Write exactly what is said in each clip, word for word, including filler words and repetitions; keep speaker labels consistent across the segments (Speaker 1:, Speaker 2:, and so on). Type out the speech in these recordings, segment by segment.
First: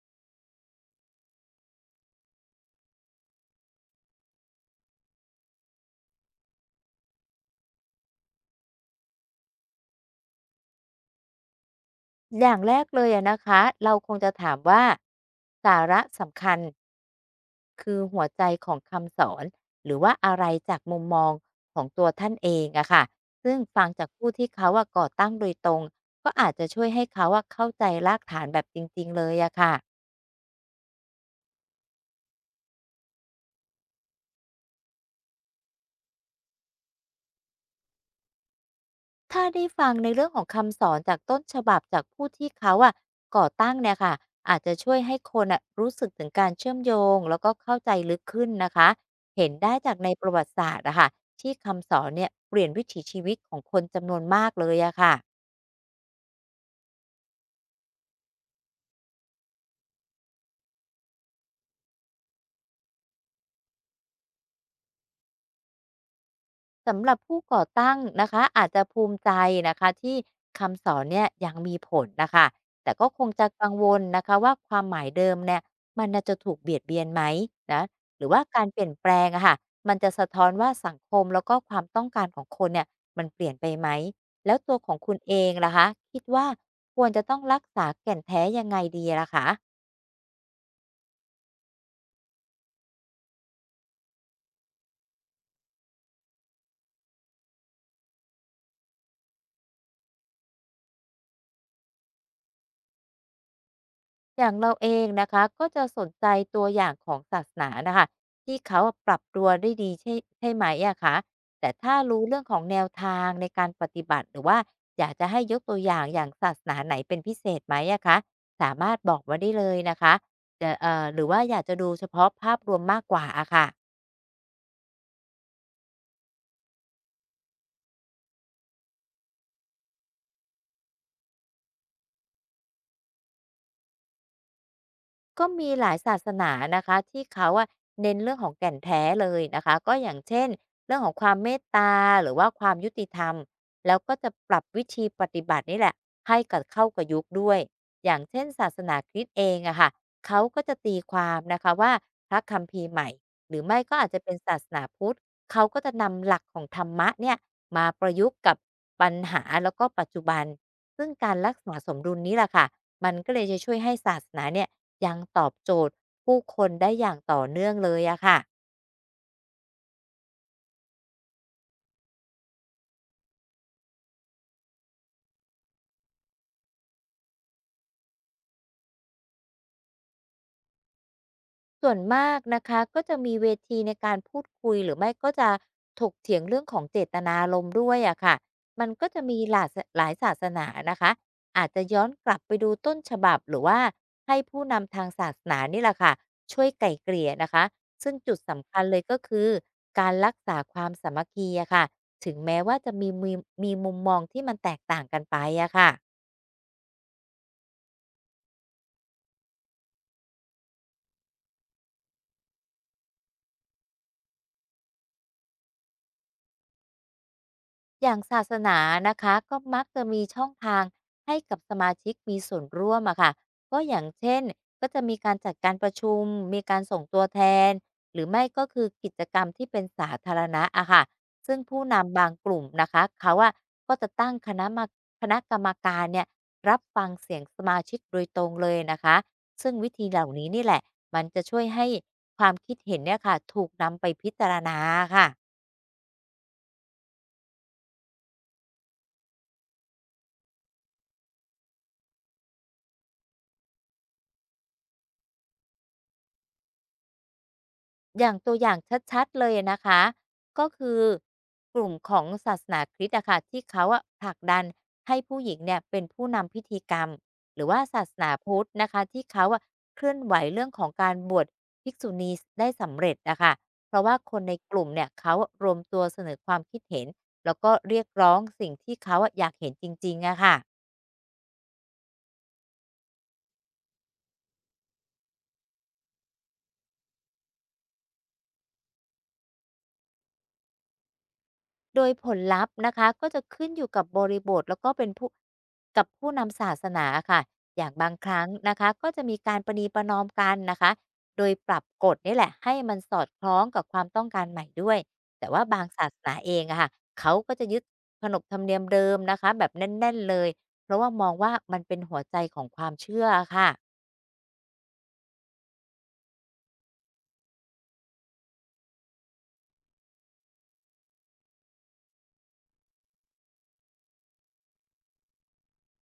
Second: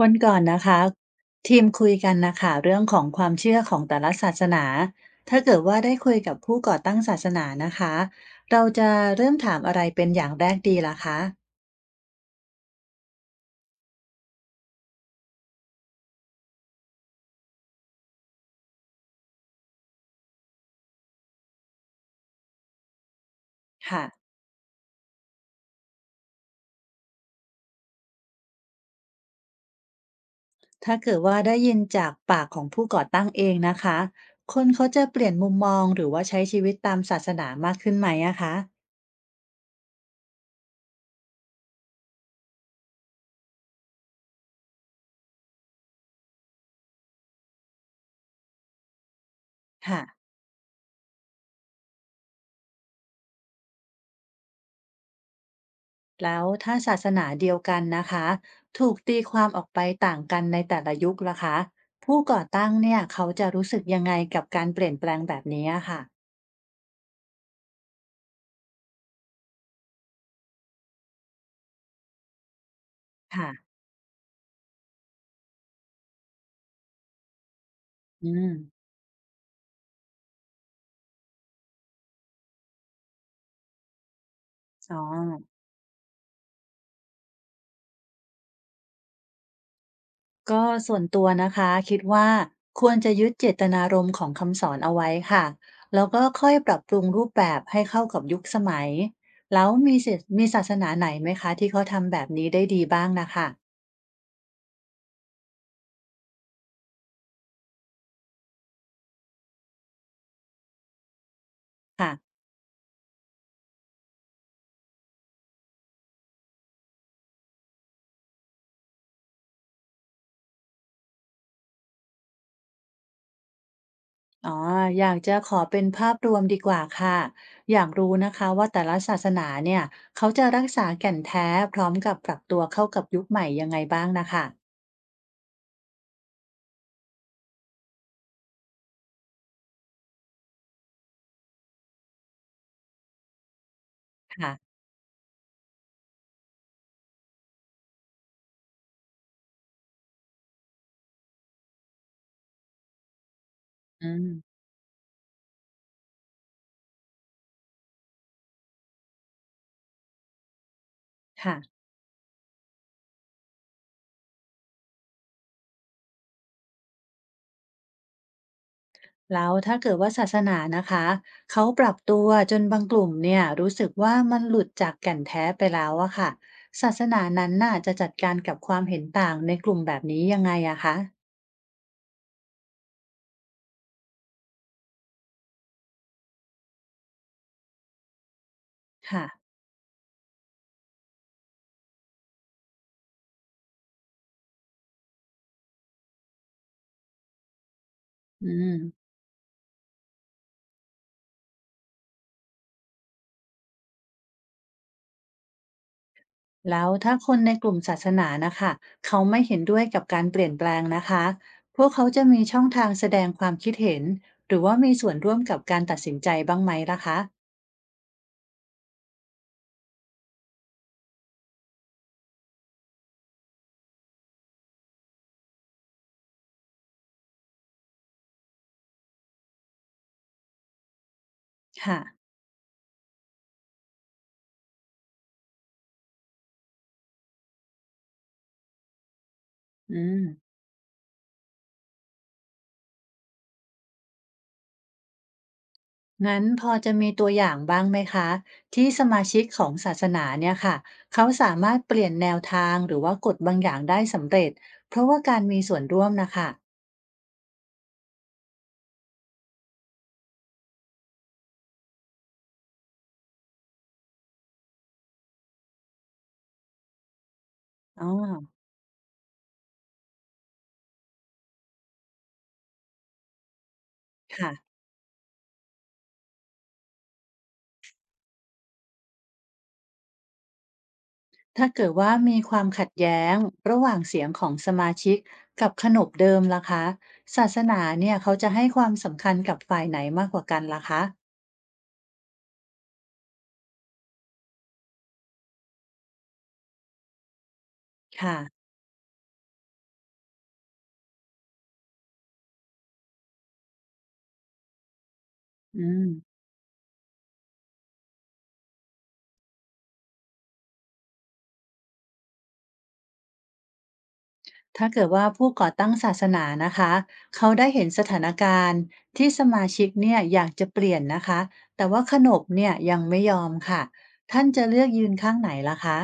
Speaker 1: วันก่อนนะคะทีมคุยกันนะคะเรื่องของความเชื่อของแต่ละศาสนาถ้าเกิดว่าได้คุยกับผู้ก่อตั้งศาสนานะคะเราจะเริ่มถามอะไรเป็นอย่างแรกดีล่ะคะ
Speaker 2: อย่างแรกเลยอะนะคะ เราคงจะถามว่าสาระสำคัญคือหัวใจของคำสอนหรือว่าอะไรจากมุมมองของตัวท่านเองอะค่ะ ซึ่งฟัง
Speaker 1: ค่ะ
Speaker 2: จากผู้ที่เขาอะก่อตั้งโดยตรงก็อาจจะช่วยให้เขาอะเข้าใจรากฐานแบบจริงๆเลยอะค่ะ
Speaker 1: ถ้าเกิดว่าได้ยินจากปากของผู้ก่อตั้งเองนะคะคนเขาจะเปลี่ยนมุมมองหรือว่าใช้ชีวิตตามศาสนามากขึ้นไหมอะคะ
Speaker 2: ถ้าได้ฟังในเรื่องของคำสอนจากต้นฉบับจากผู้ที่เขาอะก่อตั้งเนี่ยค่ะอาจจะช่วยให้คนอ่ะรู้สึกถึงการเชื่อมโยงแล้วก็เข้าใจลึกขึ้นนะคะเห็นได้จาก
Speaker 1: ค่ะ
Speaker 2: ในประวัติศาสตร์อะค่ะที่คำสอนเนี่ยเปลี่ยนวิถีชีวิตของคนจำนวนมากเลยอะค่ะ
Speaker 1: แล้วถ้าศาสนาเดียวกันนะคะถูกตีความออกไปต่างกันในแต่ละยุคล่ะคะผู้ก่อตั้งเนี่ยเขาจะรู้สึกยังไงกับการเปลี่ยนแปลงแบบนี้อะค่ะ
Speaker 2: สำหรับผู้ก่อตั้งนะคะอาจจะภูมิใจนะคะที่คำสอนเนี่ยยังมีผลนะคะแต่ก็คงจะ
Speaker 1: ค่ะ
Speaker 2: กังวลนะคะว่าความหมายเดิมเนี่ยมันน่ะจะถูกเบียดเบียนไหมนะหรื
Speaker 1: อื
Speaker 2: อว่า
Speaker 1: ม
Speaker 2: การเปลี่ยนแปลงอะค่ะมันจะสะท้อนว่าสังคมแล้วก็ความต้องการของคนเนี่ยมันเปลี่ยนไปไหมแล้วตัวขอ
Speaker 1: อ๋
Speaker 2: ง
Speaker 1: อ
Speaker 2: คุณเองล่ะคะคิดว่าควรจะต้องรักษาแก่นแท้ยังไงดีล่ะคะ
Speaker 1: ก็ส่วนตัวนะคะคิดว่าควรจะยึดเจตนารมณ์ของคำสอนเอาไว้ค่ะแล้วก็ค่อยปรับปรุงรูปแบบให้เข้ากับยุคสมัยแล้วมีศิมีศาสนาไหนไหมคะที่เขาทำแบบนี้ได้ดีบ้างนะคะ
Speaker 2: อย่างเราเองนะคะก็จะสนใจตัวอย่างของศาสนานะคะที่เขาอปรับตัวได้ดีใช่ใช่ไหมอะคะแต่ถ้า
Speaker 1: ค่ะ
Speaker 2: รู้เรื่องของแนวทางในการปฏิบัติหรือว่าอยากจะให้ยกตัวอย่างอย่างศาสนาไหนเป็นพิเศษไหมอะคะสามารถบอกมาได้เลยนะคะจะเอ่อหรือว่าอยากจะดูเฉพาะภาพรวมมากกว่าอะค่ะ
Speaker 1: อ๋ออยากจะขอเป็นภาพรวมดีกว่าค่ะอยากรู้นะคะว่าแต่ละศาสนาเนี่ยเขาจะรักษาแก่นแท้พร้อมกับปรับตัวเข้ากับยุคใหม่ยังไงบ้างนะคะ
Speaker 2: ก็มีหลายศาสนานะคะที่เขาอะเน้นเรื่องของแก่นแท้เลยนะคะก็อย่างเช่นเรื่องของความเมตตาหรือว่าความยุติธรรมแล้วก็จะป
Speaker 1: ค่ะ
Speaker 2: รับวิธีปฏิบัตินี่แหละให้กับเข้ากับยุคด้วยอย่างเช่นศาสนาคริสต์เองอะค่ะเขาก็จะตีความนะคะว่าพระคัมภีร์ใหม่หรือไม่ก็อาจ
Speaker 1: อื
Speaker 2: จะเป็นศา
Speaker 1: ม
Speaker 2: สนาพุทธเขาก็จะนำหลักของธรรมะเนี่ยมาประยุกต์กับปัญหาแล้วก็ปัจจุบันซึ่งการรั
Speaker 1: ค่ะ
Speaker 2: กษาสมดุลนี้แหละค่ะมันก็เลยจะช่วยให้ศาสนาเนี่ย ยังตอบโจทย์ผู้คนได้อย่างต่อเนื่องเลยอะค่ะ
Speaker 1: แล้วถ้าเกิดว่าศาสนานะคะเขาปรับตัวจนบางกลุ่มเนี่ยรู้สึกว่ามันหลุดจากแก่นแท้ไปแล้วอะค่ะศาสนานั้นน่ะจะจัดการกับความเห็นต่างในกลุ่มแบบนี้ยังไงอะคะ
Speaker 2: ส่วนมากนะคะก็จะมีเวทีในการพูดคุยหรือไม่ก็จะถกเถียงเรื่องของเจตนารมณ์ด้วยอะค่ะมันก็จะ
Speaker 1: ค่ะ
Speaker 2: มีหลายหลายศาสนานะคะ อาจจะย้อนกลับไปดูต้นฉบับหรือว่าให้ผู้นำทางศาสนานี่แหละค่ะช่วยไก่เกลี่ยนะคะซึ่งจุด
Speaker 1: อื
Speaker 2: สำคัญเลย
Speaker 1: ม
Speaker 2: ก็คือการรักษาความสามัคคีอะค่ะถึงแม้ว่าจะมีมีมีมุมมองที่มันแตกต่างกันไปอะค่ะ
Speaker 1: แล้วถ้าคนในกลุ่มศาสนานะคะเขาไม่เห็นด้วยกับการเปลี่ยนแปลงนะคะพวกเขาจะมีช่องทางแสดงความคิดเห็นหรือว่ามีส่วนร่วมกับการตัดสินใจบ้างไหมล่ะคะ
Speaker 2: อย่างศาสนานะคะก็มักจะมีช่องทางให้กับสมาชิกมีส่วนร่วมอะค่ะก็อย่างเช่นก็จะมีการจัดการประชุมมีการส่งตัวแทนหรือไม่ก็คือกิจกรรมที่เป็นสาธารณะอะค่ะซึ่งผู้
Speaker 1: ค่ะ
Speaker 2: นำบางกลุ่มนะคะเขาอะก็จะตั้งคณะมาคณะกรรมการเนี่ยรับฟังเสียงสมาชิกโดยตรงเลยนะคะซึ่งวิ
Speaker 1: อื
Speaker 2: ธีเห
Speaker 1: ม
Speaker 2: ล่านี้นี่แหละมันจะช่วยให้ความคิดเห็นเนี่ยค่ะถูกนำไปพิจารณาค่ะ
Speaker 1: งั้นพอจะมีตัวอย่างบ้างไหมคะที่สมาชิกของศาสนาเนี่ยค่ะเขาสามารถเปลี่ยนแนวทางหรือว่ากฎบางอย่างได้สำเร็จเพราะว่าการมีส่วนร่วมนะคะ
Speaker 2: อย่างตัวอย่างชัดๆเลยนะคะก็คือกลุ่มของศาสนาคริสต์อะค่ะที่เขาอะผลักดันให้ผู้หญิงเนี่ยเป็นผู้นำพิธีกรรมหรือว่าศา
Speaker 1: อ๋อ
Speaker 2: สนาพุทธนะคะที่เขาอะเคลื่อนไหวเรื่องของการบวชภิกษุณีได้สำเร็จนะคะเพราะว่าคน
Speaker 1: ค่ะ
Speaker 2: ในกลุ่มเนี่ยเขารวมตัวเสนอความคิดเห็นแล้วก็เรียกร้องสิ่งที่เขาอะอยากเห็นจริงๆอะค่ะ
Speaker 1: ถ้าเกิดว่ามีความขัดแย้งระหว่างเสียงของสมาชิกกับขนบเดิมล่ะคะศาสนาเนี่ยเขาจะให้ความสำคัญกับฝ่ายไหนมากกว่ากันล่ะคะ
Speaker 2: โดยผลลัพธ์นะคะก็จะขึ้นอยู่กับบริบทแล้วก็เป็นผู้กับผู้นำศาสนาอค่ะอย่างบางค
Speaker 1: ค่ะ
Speaker 2: รั้งนะคะก็จะมีการประนีประนอมกันนะคะโดยปรับกฎนี่แหละให้มันสอดคล้องกับความต้องการใหม่ด้วยแต่ว่าบาง
Speaker 1: อื
Speaker 2: ศา
Speaker 1: ม
Speaker 2: สนาเองอะค่ะเขาก็จะยึดขนบธรรมเนียมเดิมนะคะแบบแน่นๆเลยเพราะว่ามองว่ามันเป็นหัวใจของความเชื่อค่ะ
Speaker 1: ถ้าเกิดว่าผู้ก่อตั้งศาสนานะคะเขาได้เห็นสถานการณ์ที่สมาชิกเนี่ยอยากจะเปลี่ยนนะคะแต่ว่าขนบเนี่ยยังไม่ยอมค่ะท่านจะเลือกยืนข้างไหนล่ะคะ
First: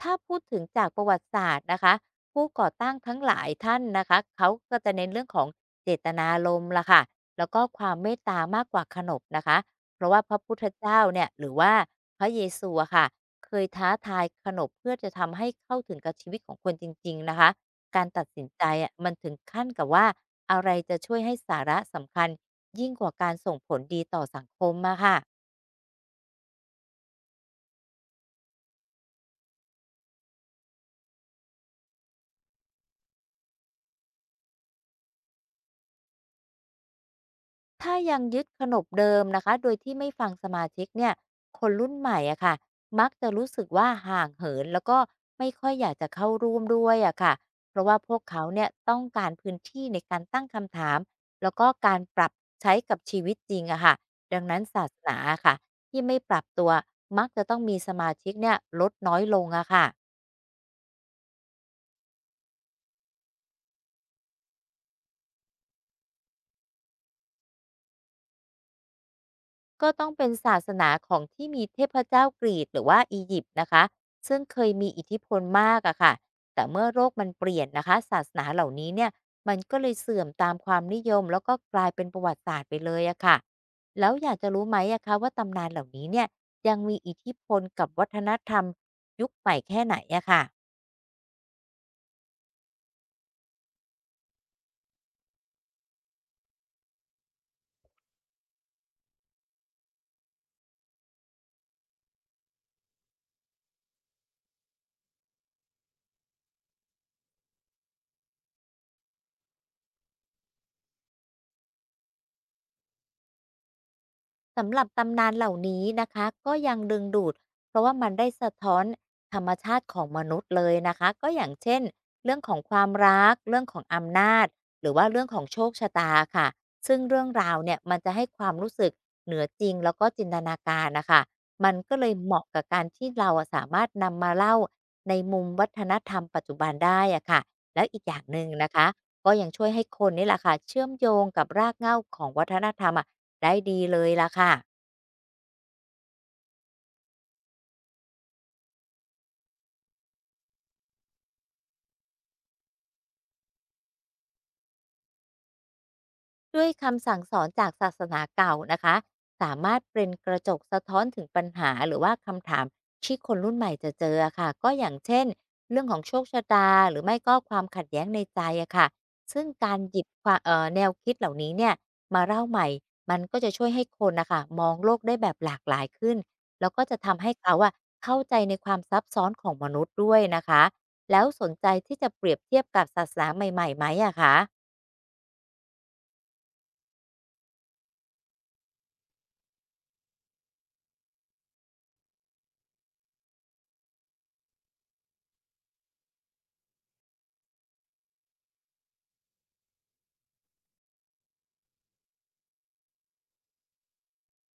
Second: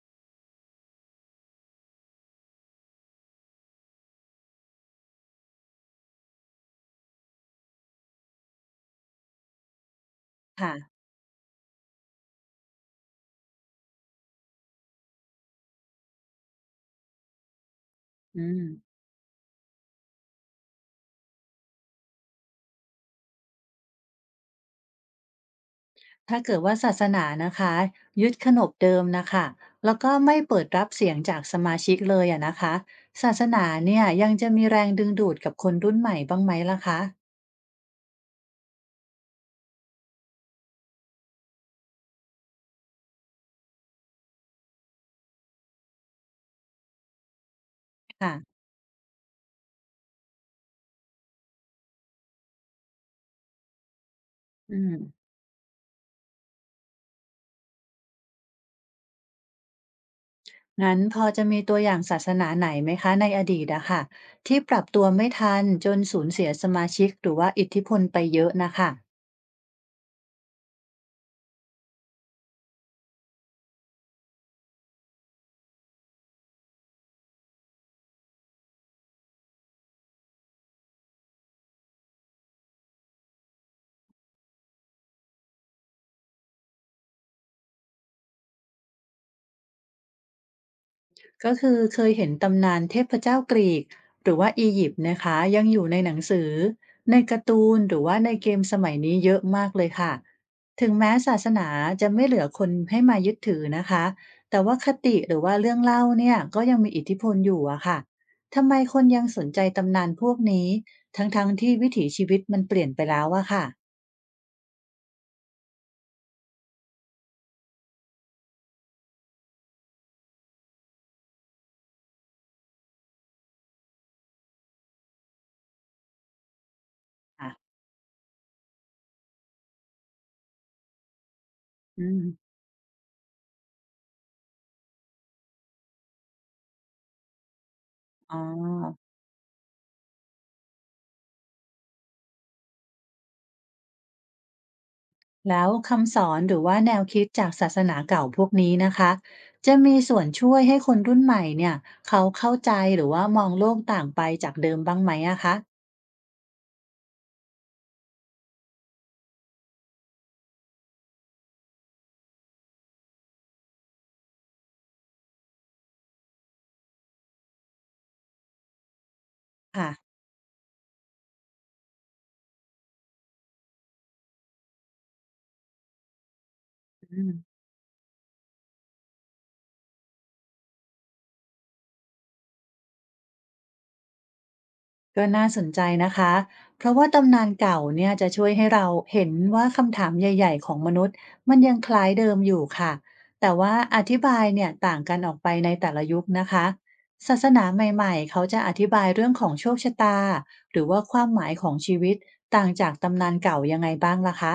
Speaker 2: ถ้าพูดถึงจากประวัติศาสตร์นะคะผู้ก่อตั้งทั้งหลายท่านนะคะเขาก็จะเน้นเรื่องของเจตนารมณ์ล่ะค่ะแล้วก็ความเมตตามากกว่าขนบนะคะเพราะว่าพระพุทธ
Speaker 1: ค่ะ
Speaker 2: เจ้าเนี่ยหรือว่าพระเยซูอะค่ะเคยท้าทายขนบเพื่อจะทำให้เข้าถึงกับชีวิตของคนจริงๆนะคะการตัดสิน
Speaker 1: อืม
Speaker 2: ใจอะมันถึงขั้นกับว่าอะไรจะช่วยให้สาระสำคัญยิ่งกว่าการส่งผลดีต่อสังคมอะค่ะ
Speaker 1: ถ้าเกิดว่าศาสนานะคะยึดขนบเดิมนะคะแล้วก็ไม่เปิดรับเสียงจากสมาชิกเลยอะนะคะศาสนาเนี่ยยังจะมีแรงดึงดูดกับคนรุ่นใหม่บ้างไหมล่ะคะ
Speaker 2: ถ้ายังยึดขนบเดิมนะคะโดยที่ไม่ฟังสมาชิกเนี่ยคนรุ่นใหม่อะค่ะมักจะรู้สึกว่าห่างเหินแล้วก็ไม่ค่อยอยากจะเข้าร่วมด้วยอะค่ะเพราะว่าพวกเขา
Speaker 1: ค่ะ
Speaker 2: เนี่ยต้องการพื้นที่ในการตั้งคำถามแล้วก็การปรับใช้กับชีวิตจริงอะค่ะดังนั้น
Speaker 1: อื
Speaker 2: ศา
Speaker 1: ม
Speaker 2: สนาอะค่ะที่ไม่ปรับตัวมักจะต้องมีสมาชิกเนี่ยลดน้อยลงอะค่ะ
Speaker 1: งั้นพอจะมีตัวอย่างศาสนาไหนไหมคะในอดีตอะค่ะที่ปรับตัวไม่ทันจนสูญเสียสมาชิกหรือว่าอิทธิพลไปเยอะนะคะ
Speaker 2: ก็ต้องเป็นศาสนาของที่มีเทพเจ้ากรีกหรือว่าอียิปต์นะคะซึ่งเคยมีอิทธิพลมากอะค่ะแต่เมื่อโลกมันเปลี่ยนนะคะศาสนาเหล่านี้เนี่ยมันก็เลยเสื่อมตามความนิยมแล้วก็กลายเป็นประวัติศาสตร์ไปเลยอะค่ะแล้วอยากจะรู้ไหมอะคะว่าตำนานเหล่านี้เนี่ยยังมีอิทธิพลกับวัฒนธรรมยุคใหม่แค่ไหนอะค่ะ
Speaker 1: ก็คือเคยเห็นตำนานเทพเจ้ากรีกหรือว่าอียิปต์นะคะยังอยู่ในหนังสือในการ์ตูนหรือว่าในเกมสมัยนี้เยอะมากเลยค่ะถึงแม้ศาสนาจะไม่เหลือคนให้มายึดถือนะคะแต่ว่าคติหรือว่าเรื่องเล่าเนี่ยก็ยังมีอิทธิพลอยู่อะค่ะทำไมคนยังสนใจตำนานพวกนี้ทั้งๆที่วิถีชีวิตมันเปลี่ยนไปแล้วอะค่ะ
Speaker 2: สำหรับตำนานเหล่านี้นะคะก็ยังดึงดูดเพราะว่ามันได้สะท้อนธรรมชาติของมนุษย์เลยนะคะก็อย่างเช่นเรื่องของความรักเรื่องของอำนาจหรือว่าเรื่องของโชคชะตาค่ะซึ่งเรื่อง
Speaker 1: อ่ะ
Speaker 2: ราวเนี่ยมันจะให้ความรู้สึกเหนือจริงแล้วก็จินตนาการนะคะมันก็เล
Speaker 1: อื
Speaker 2: ย
Speaker 1: ม
Speaker 2: เหมาะกับการที่เราอะสามารถนำมาเล่าในมุมวัฒนธรรมปัจจุบันได้อะค่ะแล้วอีกอย่างห
Speaker 1: อ๋อ
Speaker 2: นึ่งนะคะก็ยังช่วยให้คนนี่แหละค่ะเชื่อมโยงกับรากเหง้าของวัฒนธรรมอะ ได้ดีเลยล่ะค่ะ
Speaker 1: แล้วคำสอนหรือว่าแนวคิดจากศาสนาเก่าพวกนี้นะคะจะมีส่วนช่วยให้คนรุ่นใหม่เนี่ยเขาเข้าใจหรือว่ามองโลกต่างไปจากเดิมบ้างไหมอะคะ
Speaker 2: ด้วยคำสั่งสอนจากศาสนาเก่านะคะ สามารถเป็นกระจกสะท้อนถึงปัญหาหรือว่าคำถามที่คนรุ่นใหม่จะเจออะค่ะก็อย่างเช่นเรื่องของโชคชะตาหรือไม่ก็ความขัดแย้งในใจอะค่ะซึ่งการ
Speaker 1: ค่ะ
Speaker 2: หยิบความเอ่อแนวคิดเหล่านี้เนี่ยมาเล่าใหม่ มันก็จะช่วยให้คนนะคะมองโลกได้แบบหลากหลายขึ้น แล้วก็จะ
Speaker 1: อื
Speaker 2: ทำให้เขา
Speaker 1: ม
Speaker 2: อะเข้าใจในความซับซ้อนของมนุษย์ด้วยนะคะแล้วสนใจที่จะเปรียบเทียบกับศาสนาใหม่ๆไหมอะคะ
Speaker 1: ก็น่าสนใจนะคะเพราะว่าตำนานเก่าเนี่ยจะช่วยให้เราเห็นว่าคำถามใหญ่ๆของมนุษย์มันยังคล้ายเดิมอยู่ค่ะแต่ว่าอธิบายเนี่ยต่างกันออกไปในแต่ละยุคนะคะศาสนาใหม่ๆเขาจะอธิบายเรื่องของโชคชะตาหรือว่าความหมายของชีวิตต่างจากตำนานเก่ายังไงบ้างล่ะคะ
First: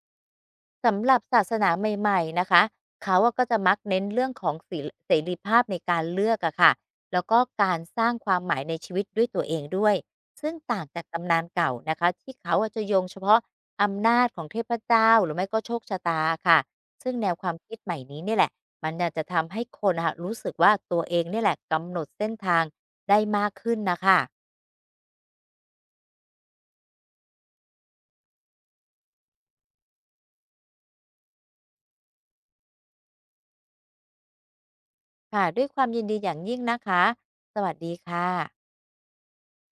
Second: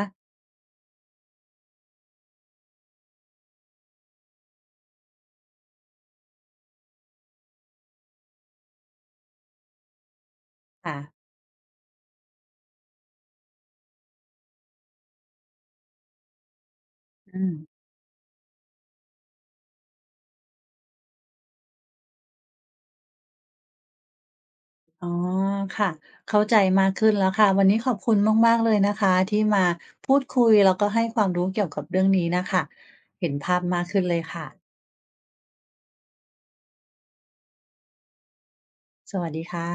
Speaker 2: สำหรับศาสนาใหม่ๆนะคะเขาอะก็จะมักเน้นเรื่องของศลเสรีภาพในการเลือกอะค่ะแล้วก็การสร้างความหมายในชีวิตด้วยตัวเองด้วยซึ่งต่าง
Speaker 1: ค่ะ
Speaker 2: จากตำนานเก่านะคะที่เขาอะจะโยงเฉพาะอำนาจของเทพเจ้าหรือไม่ก็โชคชะตาค่ะซึ่งแนว
Speaker 1: อื
Speaker 2: ควา
Speaker 1: ม
Speaker 2: มคิดใหม่นี้เนี่ยแหละมันน่ะจะทำให้คนนะคะรู้สึกว่าตัวเองเนี่ยแหละกำหนดเส้นทางได้มากขึ้นนะคะ
Speaker 1: อ๋อค่ะเข้าใจมากขึ้นแล้วค่ะวันนี้ขอบคุณมากๆเลยนะคะที่มาพูดคุยแล้วก็ให้ความรู้เกี่ยวกับเรื่องนี้นะคะเห็นภาพมากขึ้นเลยค่ะ
Speaker 2: ค่ะด้วยความยินดีอย่างยิ่งนะคะสวัสดีค่ะ
Speaker 1: สวัสดีค่ะ